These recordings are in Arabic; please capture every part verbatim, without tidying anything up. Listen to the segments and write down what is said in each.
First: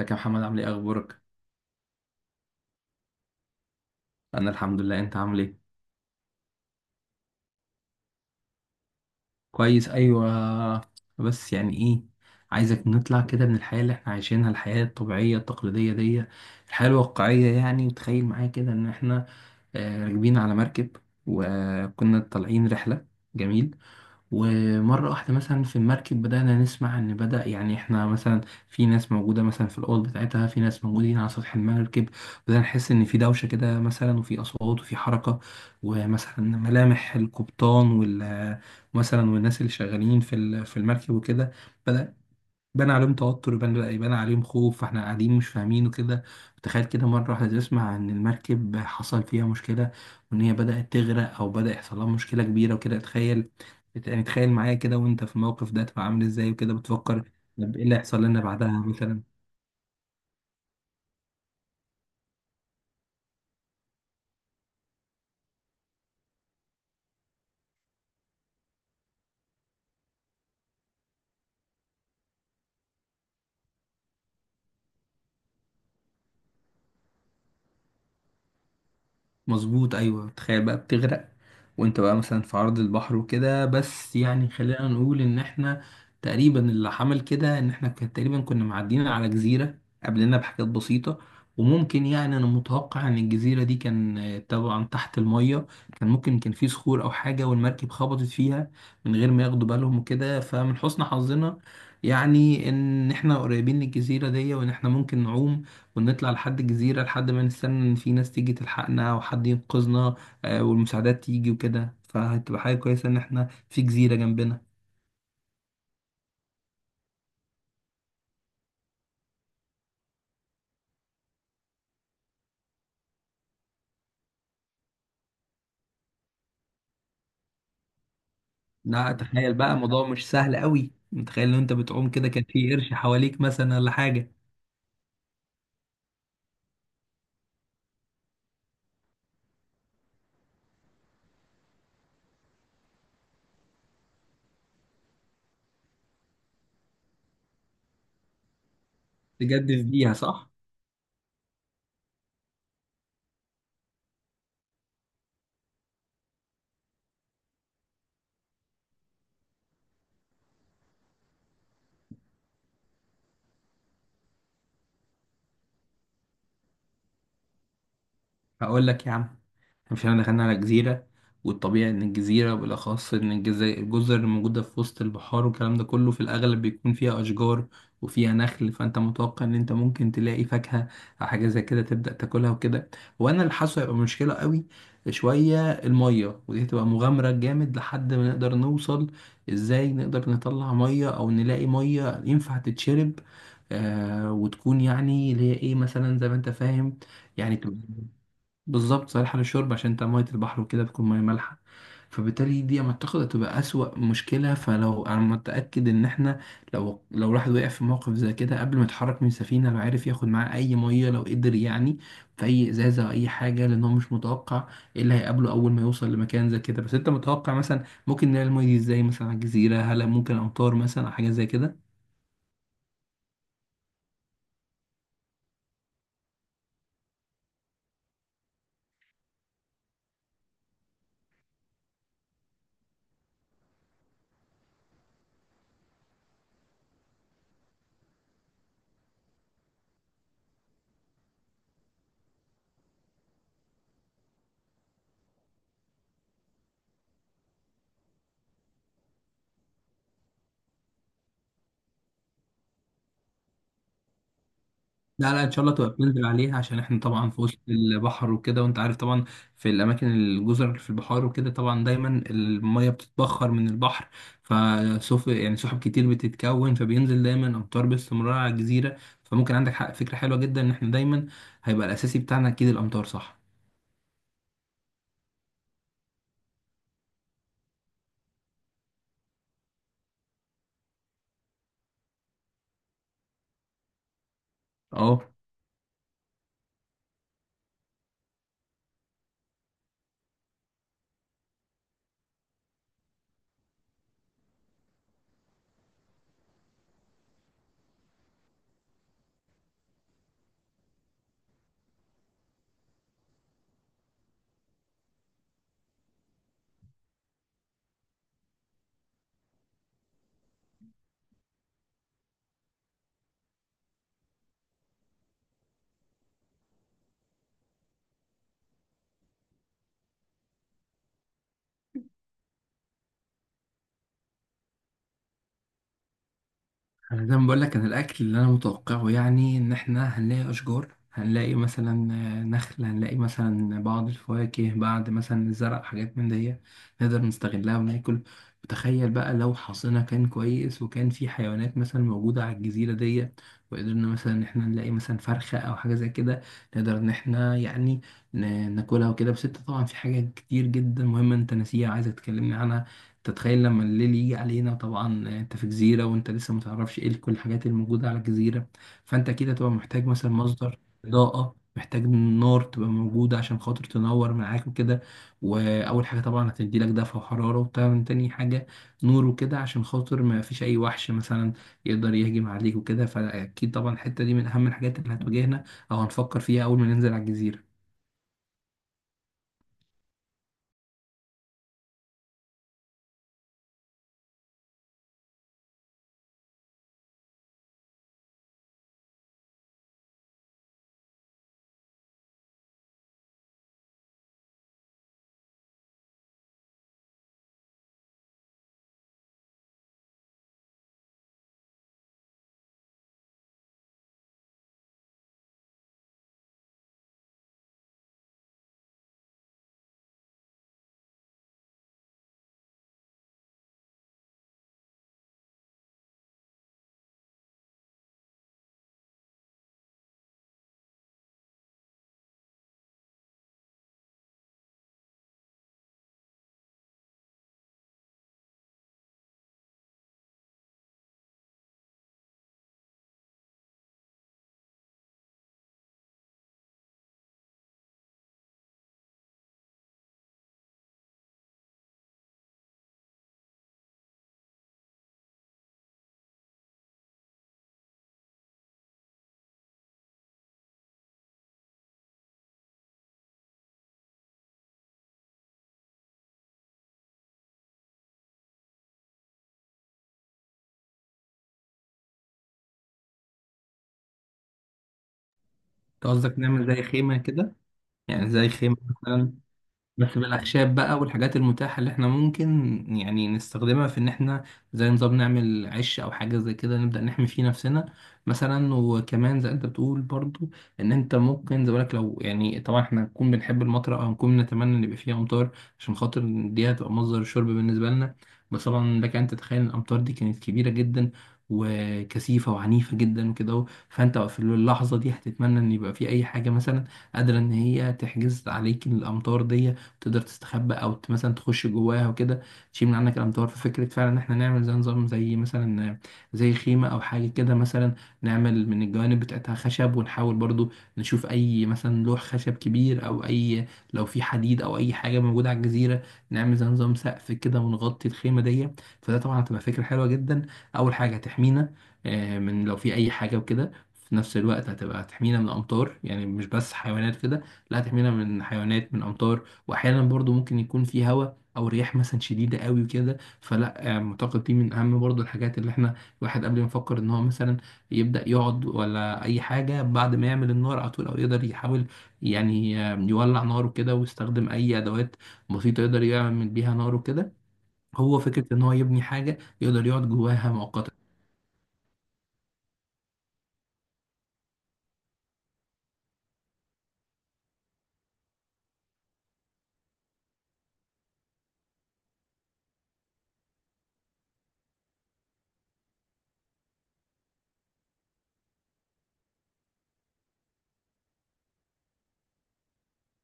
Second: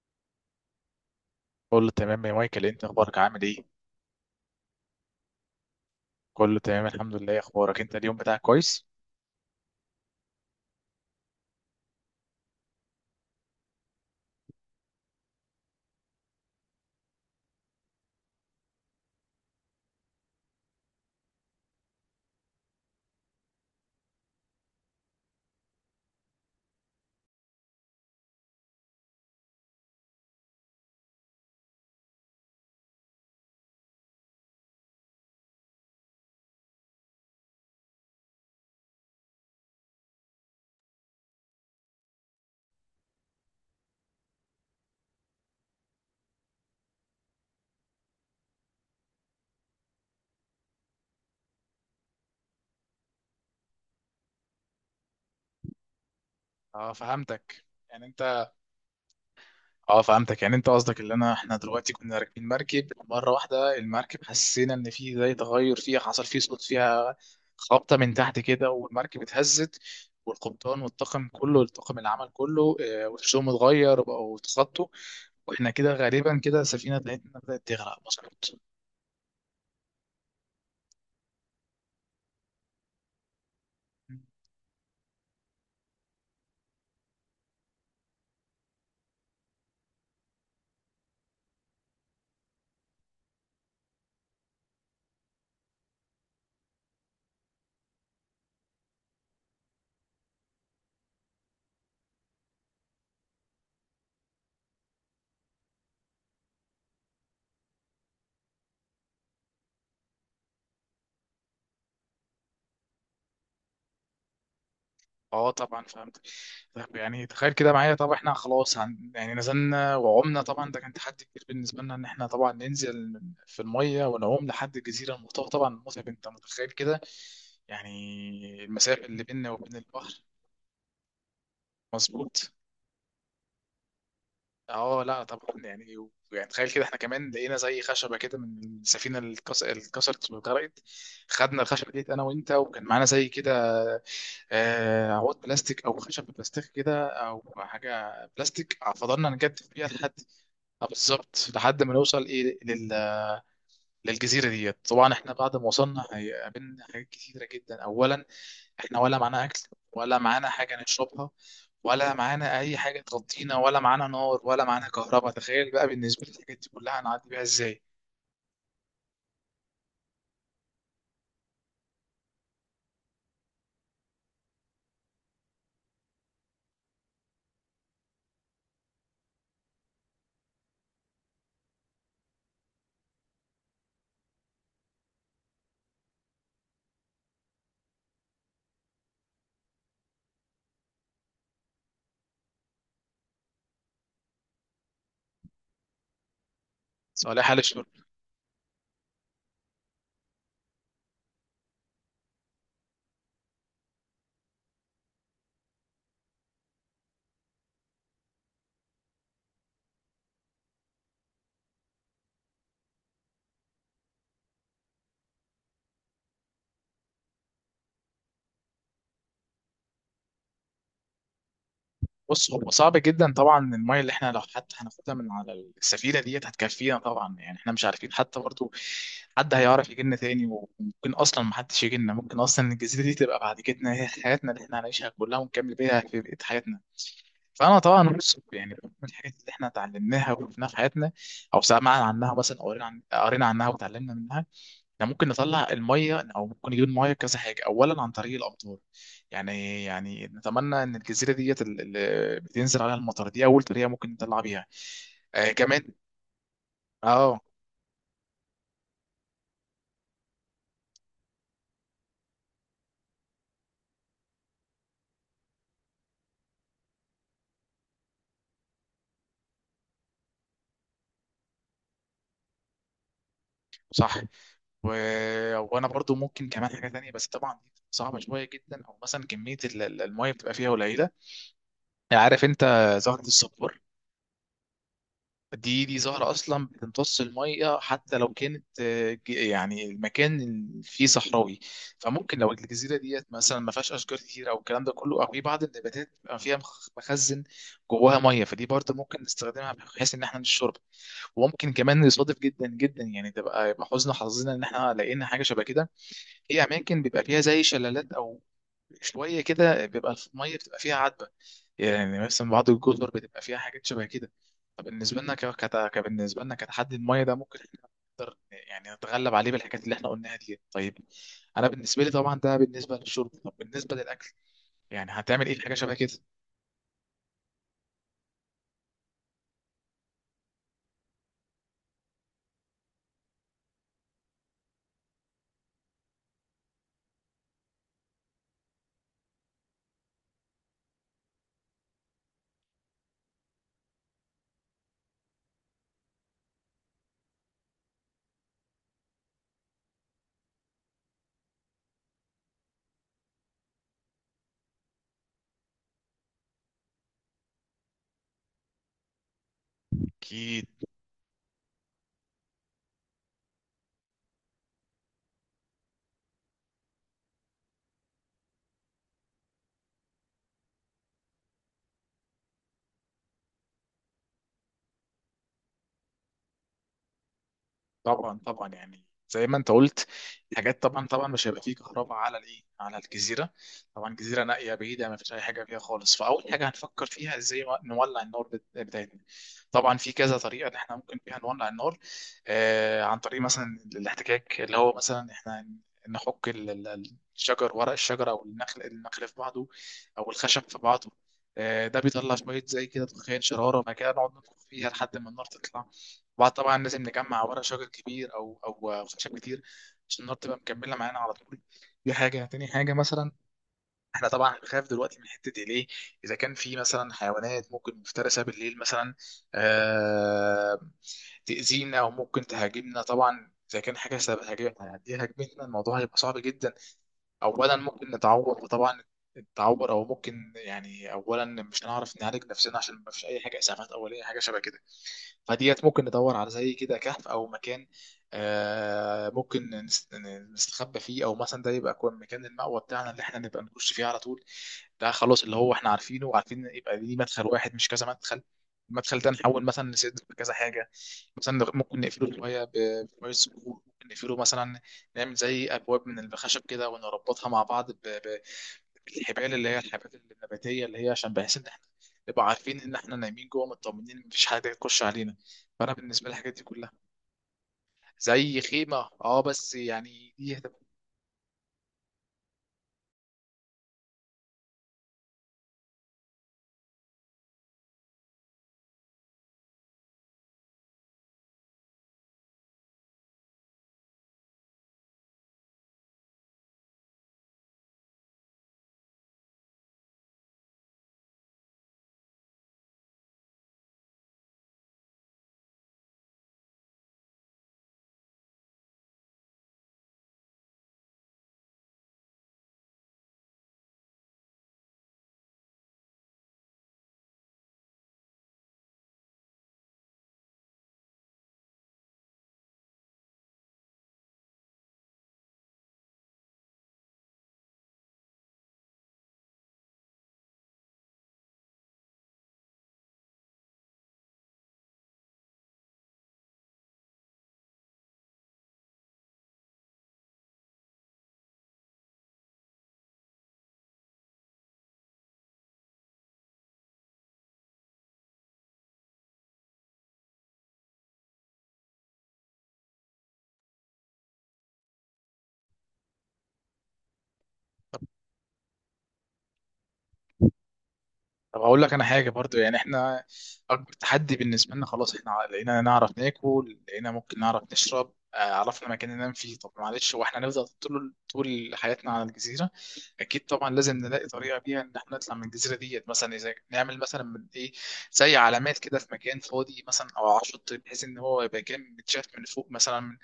ازيك يا محمد؟ عامل ايه؟ اخبارك؟ كله تمام يا مايكل إيه انت اخبارك عامل ايه انا الحمد لله. انت عامل ايه؟ كله تمام الحمد لله اخبارك انت اليوم بتاعك كويس كويس، ايوه. بس يعني ايه، عايزك نطلع كده من الحياه اللي احنا عايشينها، الحياه الطبيعيه التقليديه دي، الحياه الواقعيه يعني. وتخيل معايا كده ان احنا آه، راكبين على مركب وكنا طالعين رحله. جميل. ومرة واحدة مثلا في المركب بدأنا نسمع إن بدأ يعني إحنا مثلا في ناس موجودة مثلا في الأوض بتاعتها، في ناس موجودين على سطح المركب، بدأنا نحس إن في دوشة كده مثلا وفي أصوات وفي حركة، ومثلا ملامح القبطان وال مثلا والناس اللي شغالين في ال- في المركب وكده بدأ بان عليهم توتر، يبان، لا، يبان عليهم خوف، فاحنا قاعدين مش فاهمين وكده. تخيل كده مرة واحدة تسمع ان المركب حصل فيها مشكلة وان هي بدأت تغرق او بدأ يحصل لها مشكلة كبيرة وكده. تخيل، يعني تخيل معايا كده وانت في الموقف ده تبقى عامل ازاي وكده، اه بتفكر فهمتك طب ايه اللي يعني هيحصل لنا انت بعدها مثلا. اه فهمتك، يعني انت قصدك ان انا احنا دلوقتي كنا راكبين مركب، مره واحده المركب حسينا ان في زي تغير فيها، حصل فيه صوت فيها، خبطه من تحت كده والمركب اتهزت. والقبطان والطاقم كله، الطاقم العمل كله اه، وشهم اتغير وبقوا اتخطوا. واحنا كده غالبا كده السفينه بتاعتنا بدات تغرق. مظبوط. مظبوط، ايوه، تخيل بقى بتغرق وانت بقى مثلا في عرض البحر وكده، بس يعني خلينا نقول ان احنا تقريبا اللي حمل كده ان احنا كان تقريبا كنا معديين على جزيرة قبلنا بحاجات بسيطة. وممكن يعني انا متوقع ان الجزيرة دي كان آه، طبعا تحت المية، كان ممكن كان في صخور او حاجة والمركب خبطت فيها من غير ما ياخدوا بالهم وكده. فمن حسن حظنا يعني ان احنا قريبين للجزيرة دي وان احنا ممكن نعوم ونطلع لحد الجزيرة لحد ما نستنى إن في ناس تيجي تلحقنا وحد ينقذنا. آه، والمساعدات تيجي وكده، فهتبقى حاجة كويسة إن إحنا في جزيرة جنبنا. اه طبعا فهمت. طب يعني تخيل كده معايا، طب احنا خلاص هن... يعني نزلنا وعمنا، طبعا ده كان تحدي كبير بالنسبه لنا، ان احنا طبعا ننزل في الميه ونعوم لحد الجزيره المتوسطه، طبعا متعب، انت متخيل كده يعني المسافه لا، اللي بيننا تخيل بقى وبين الموضوع البحر. مش سهل قوي، متخيل لو أنت بتعوم كده كان مظبوط. في قرش حواليك مثلا ولا حاجة، اه لا طبعا، يعني و- يعني تخيل كده احنا كمان لقينا زي خشبه كده من السفينه اللي اتكس- اللي اتكسرت واتغرقت. خدنا الخشبه ديت انا وانت، وكان معانا زي كده آه، عواد بلاستيك او خشب بلاستيك كده او حاجه بلاستيك، فضلنا نجدف تجدف فيها لحد بيها صح؟ آه، بالظبط لحد ما نوصل ايه لل... للجزيره ديت. طبعا احنا بعد ما وصلنا هيقابلنا حاجات كتيره جدا. اولا احنا ولا معانا اكل، ولا معانا حاجه نشربها، ولا معانا اي حاجه تغطينا، ولا معانا نار، ولا معانا كهرباء. تخيل بقى بالنسبه للحاجات دي كلها هنعدي بيها ازاي؟ هقول لك يا عم، مش احنا دخلنا على جزيرة، والطبيعي ان الجزيرة، بالاخص ان الجزي- الجزر الموجودة في وسط البحار والكلام ده كله في الاغلب بيكون فيها اشجار وفيها نخل، فانت متوقع ان انت ممكن تلاقي فاكهة او حاجة زي كده تبدأ تاكلها وكده. وانا اللي حاسه هيبقى مشكلة قوي شوية المية، ودي هتبقى مغامرة جامد لحد ما نقدر نوصل ازاي، نقدر نطلع مية او نلاقي مية ينفع تتشرب آه وتكون يعني اللي هي ايه مثلا زي ما انت فاهم، صالح يعني حال تبقى الشرب. بالظبط صالحة للشرب، عشان انت مية البحر وكده بتكون مية مالحة، فبالتالي دي لما تاخد هتبقى أسوأ مشكلة. فلو أنا متأكد إن إحنا، لو لو الواحد وقع في موقف زي كده قبل ما يتحرك من السفينة، لو عارف ياخد معاه أي مية لو قدر، يعني في أي إزازة أو أي حاجة، لأن هو مش متوقع إيه اللي هيقابله أول ما يوصل لمكان زي كده. بس أنت متوقع مثلا ممكن نلاقي المية دي إزاي مثلا على الجزيرة؟ هل ممكن أمطار مثلا أو حاجة زي كده؟ بص هو صعب جدا طبعا، الميه اللي احنا لو حتى هناخدها من على السفينه ديت هتكفينا طبعا، يعني احنا مش عارفين حتى برضو حد هيعرف يجي لنا تاني. وممكن اصلا محدش يجي لنا، ممكن اصلا الجزيره دي تبقى بعد كده هي حياتنا اللي احنا هنعيشها كلها، ونكمل بيها في بقيه حياتنا. فانا طبعا، بص يعني من الحاجات اللي احنا اتعلمناها وشفناها في حياتنا، او سمعنا عنها مثلا، او قرينا عن- قرينا عنها وتعلمنا منها، احنا ممكن نطلع الميه او ممكن نجيب الميه كذا حاجه. اولا عن طريق الامطار، يعني يعني نتمنى ان الجزيره ديت اللي بتنزل عليها المطر دي اول طريقه ممكن نطلع بيها. لا، لا، ان آه شاء الله كمان. تبقى بننزل عليها، عشان احنا طبعا اه في وسط البحر وكده وانت عارف طبعا في الاماكن الجزر اللي في البحار وكده طبعا دايما الميه بتتبخر من البحر، فسوف يعني سحب كتير بتتكون فبينزل دايما امطار باستمرار على الجزيره. فممكن عندك حق، فكره حلوه جدا ان احنا دايما هيبقى الاساسي بتاعنا اكيد الامطار، صح. صح. و... وانا برضو ممكن كمان حاجه تانية، بس طبعا دي صعبه شويه جدا، او مثلا كميه ال- ال- الميه بتبقى فيها قليله. عارف انت زهره الصبار؟ اه. دي دي زهره اصلا بتمتص الميه حتى لو كانت آه، ج- يعني المكان فيه صحراوي. فممكن لو الجزيره ديت مثلا ما فيهاش اشجار كتير او الكلام ده كله، او في بعض النباتات بيبقى فيها مخ- مخزن جواها ميه، فدي برضو ممكن نستخدمها بحيث ان احنا نشرب. وممكن كمان نصادف جدا جدا، يعني تبقى يبقى حزن حظنا ان احنا لقينا حاجه شبه كده، في اماكن بيبقى فيها زي شلالات، او شويه كده بيبقى الميه بتبقى فيها عذبه، يعني مثلا بعض الجزر بتبقى فيها حاجات شبه كده. فبالنسبه لنا ك... كت... كبالنسبه لنا كتحدي الميه ده ممكن إحنا يعني نتغلب عليه بالحاجات اللي احنا قلناها دي. طيب انا بالنسبه لي طبعا ده بالنسبه للشرب، طب بالنسبه للاكل يعني هتعمل ايه في حاجه شبه كده؟ انا زي ما بقول لك، انا الاكل اللي انا متوقعه يعني ان احنا هنلاقي اشجار، هنلاقي مثلا آه، نخل، هنلاقي مثلا بعض الفواكه بعد مثلا الزرع، حاجات من دي نقدر نستغلها وناكل. وتخيل بقى لو حظنا كان كويس وكان في حيوانات مثلا موجودة على الجزيرة دي، وقدرنا مثلا ان احنا نلاقي مثلا فرخة او حاجة زي كده، نقدر ان احنا يعني ن- ناكلها وكده. بس انت طبعا في حاجات كتير جدا مهمة انت ناسيها عايز تكلمني عنها. تتخيل لما الليل يجي علينا طبعا، آه، انت في جزيرة وانت لسه متعرفش ايه كل الحاجات الموجودة على الجزيرة، فانت اكيد هتبقى محتاج مثلا اكيد. مصدر إضاءة، محتاج نار تبقى موجودة عشان خاطر تنور معاك وكده. وأول حاجة طبعا هتدي لك دفع وحرارة، وطبعا تاني حاجة نور وكده عشان خاطر ما فيش أي وحش مثلا يقدر يهجم عليك وكده. فأكيد طبعا الحتة دي من أهم الحاجات اللي هتواجهنا أو هنفكر فيها أول ما ننزل على الجزيرة. طبعا طبعا، يعني زي ما انت قلت، حاجات طبعا طبعا مش هيبقى فيه كهرباء على الايه، على الجزيره، طبعا جزيره نائيه بعيده ما فيش اي حاجه فيها خالص. فاول حاجه هنفكر فيها ازاي نولع النار بت- بتاعتنا. طبعا في كذا طريقه ان احنا ممكن فيها نولع النار، آه عن طريق مثلا الاحتكاك، اللي هو مثلا احنا نحك ال- ال- الشجر، ورق الشجر او النخل، النخل في بعضه او الخشب في بعضه. آه، ده بيطلع شوية زي كده دخان شرارة، بعد كده نقعد نطبخ فيها لحد ما النار تطلع. وبعد طبعا لازم نجمع ورق شجر كبير او او خشب كتير، عشان النار تبقى مكمله معانا على طول. دي حاجه. تاني حاجه مثلا، احنا طبعا بنخاف دلوقتي من حته ايه ليه؟ اذا كان في مثلا حيوانات ممكن مفترسه بالليل مثلا آه تاذينا او ممكن تهاجمنا. طبعا اذا كان حاجه سبب هاجمتنا الموضوع هيبقى صعب جدا. اولا ممكن نتعور، وطبعا التعور او ممكن يعني اولا مش هنعرف نعالج نفسنا عشان ما فيش اي حاجه اسعافات اوليه حاجه شبه كده. فديت ممكن ندور على زي كده كهف او مكان آه ممكن نس- نستخبى فيه، او مثلا ده يبقى يكون مكان المأوى بتاعنا اللي احنا نبقى نخش فيه على طول. ده خلاص اللي هو احنا عارفينه، وعارفين يبقى ليه مدخل واحد مش كذا مدخل. المدخل ده نحول مثلا نسد كذا حاجه، مثلا ممكن نقفله شويه ب- بشويه صخور، ممكن نقفله مثلا نعمل زي ابواب من الخشب كده ونربطها مع بعض ب- ب- بالحبال اللي هي الحبات النباتيه، اللي هي عشان بحيث ان احنا نبقى عارفين ان احنا نايمين جوه مطمنين إن مفيش حاجه تخش علينا. فانا أنت بالنسبه لي قصدك الحاجات دي نعمل زي كلها. خيمة كده؟ يعني زي زي خيمة خيمه. مثلا، اه بس بس يعني دي. بالأخشاب بقى والحاجات المتاحة اللي احنا ممكن يعني نستخدمها في إن احنا زي نظام نعمل عش أو حاجة زي كده، نبدأ نحمي فيه نفسنا مثلا. وكمان زي أنت بتقول برضو، إن أنت ممكن زي بالك لو، يعني طبعا احنا هنكون بنحب المطر أو هنكون نتمنى إن يبقى فيها أمطار عشان خاطر دي هتبقى مصدر شرب بالنسبة لنا. بس طبعا لك أن تتخيل إن الأمطار دي كانت كبيرة جدا وكثيفة وعنيفة جدا وكده اهو. فأنت في اللحظة دي هتتمنى إن يبقى في أي حاجة مثلا قادرة إن هي تحجز عليك الأمطار دي، تقدر تستخبى او ت- مثلا تخش جواها وكده، تشيل من عنك الامتار. ففكره فعلا ان احنا نعمل زي نظام، زي مثلا زي خيمه او حاجه كده مثلا، نعمل من الجوانب بتاعتها خشب، ونحاول برضو نشوف اي مثلا لوح خشب كبير، او اي لو في حديد او اي حاجه موجوده على الجزيره نعمل زي نظام سقف كده ونغطي الخيمه دي. فده طبعا هتبقى فكره حلوه جدا، اول حاجه هتحمينا آه، من لو في اي حاجه وكده، في نفس الوقت هتبقى هتحمينا من الامطار، يعني مش بس حيوانات كده، لا، هتحمينا من حيوانات، من امطار، واحيانا برضو ممكن يكون في هواء او رياح مثلا شديده قوي وكده. فلا آه، معتقد دي من اهم برضو الحاجات اللي احنا الواحد قبل ما يفكر ان هو مثلا يبدا يقعد ولا اي حاجه بعد ما يعمل النار على طول، او يقدر يحاول يعني آه، يولع ناره كده، ويستخدم اي ادوات بسيطه يقدر يعمل بيها ناره كده، هو فكره ان هو يبني حاجه يقدر يقعد جواها مؤقتا. طب هقول لك انا حاجه برضو، يعني احنا اكبر تحدي بالنسبه لنا، خلاص احنا لقينا نعرف ناكل، لقينا ممكن نعرف نشرب، آه، عرفنا مكان ننام فيه. طب معلش هو احنا هنفضل طول طول حياتنا على الجزيره؟ اكيد طبعا لازم نلاقي طريقه بيها ان احنا نطلع من الجزيره ديت. مثلا اذا نعمل مثلا من ايه، زي علامات كده في مكان فاضي مثلا او على شط، بحيث ان هو يبقى كان متشاف من فوق مثلا.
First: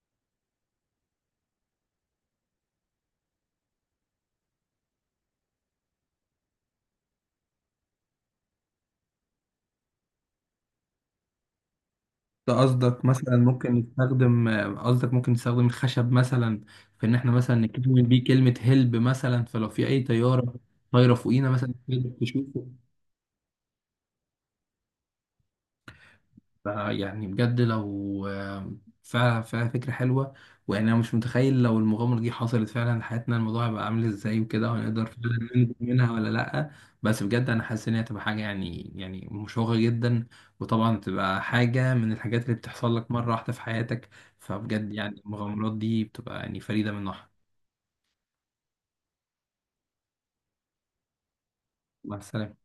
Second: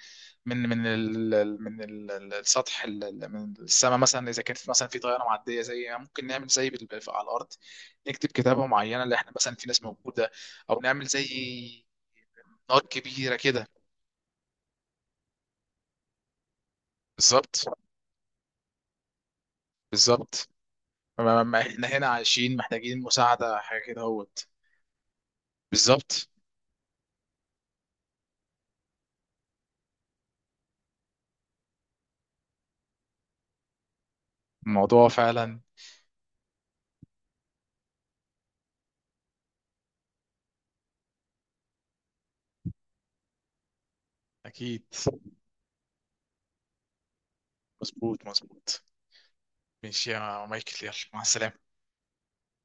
من من ال ال- من ال- ال- السطح ال- ال- من السماء، مثلا اذا كانت مثلا في طياره معديه، زي ممكن نعمل زي بال- في- على الارض نكتب كتابه معينه اللي احنا مثلا في ناس موجوده، او نعمل زي ده نار قصدك كبيره مثلا كده. ممكن نستخدم قصدك ممكن نستخدم الخشب مثلا في ان احنا مثلا بالظبط. نكون بيه كلمة هلب مثلا، فلو في اي بالظبط. طيارة طايرة ما- فوقينا ما- مثلا احنا هنا تقدر عايشين تشوفه. محتاجين مساعده حاجه كده اهوت. بالظبط. فيعني بجد لو آه، فعلا فعلا فكرة حلوة. ويعني أنا مش متخيل لو المغامرة دي حصلت فعلا حياتنا الموضوع هيبقى عامل إزاي وكده، وهنقدر الموضوع فعلا فعلا. ننجو منها ولا لأ. بس بجد أنا حاسس إن هي هتبقى حاجة يعني يعني مشوقة جدا، وطبعا تبقى حاجة من الحاجات اللي بتحصل لك مرة واحدة في حياتك، اكيد. فبجد يعني المغامرات دي بتبقى يعني فريدة من نوعها. مظبوط، مظبوط. ماشي يا مايكل، يلا مع السلامه. مع السلامة.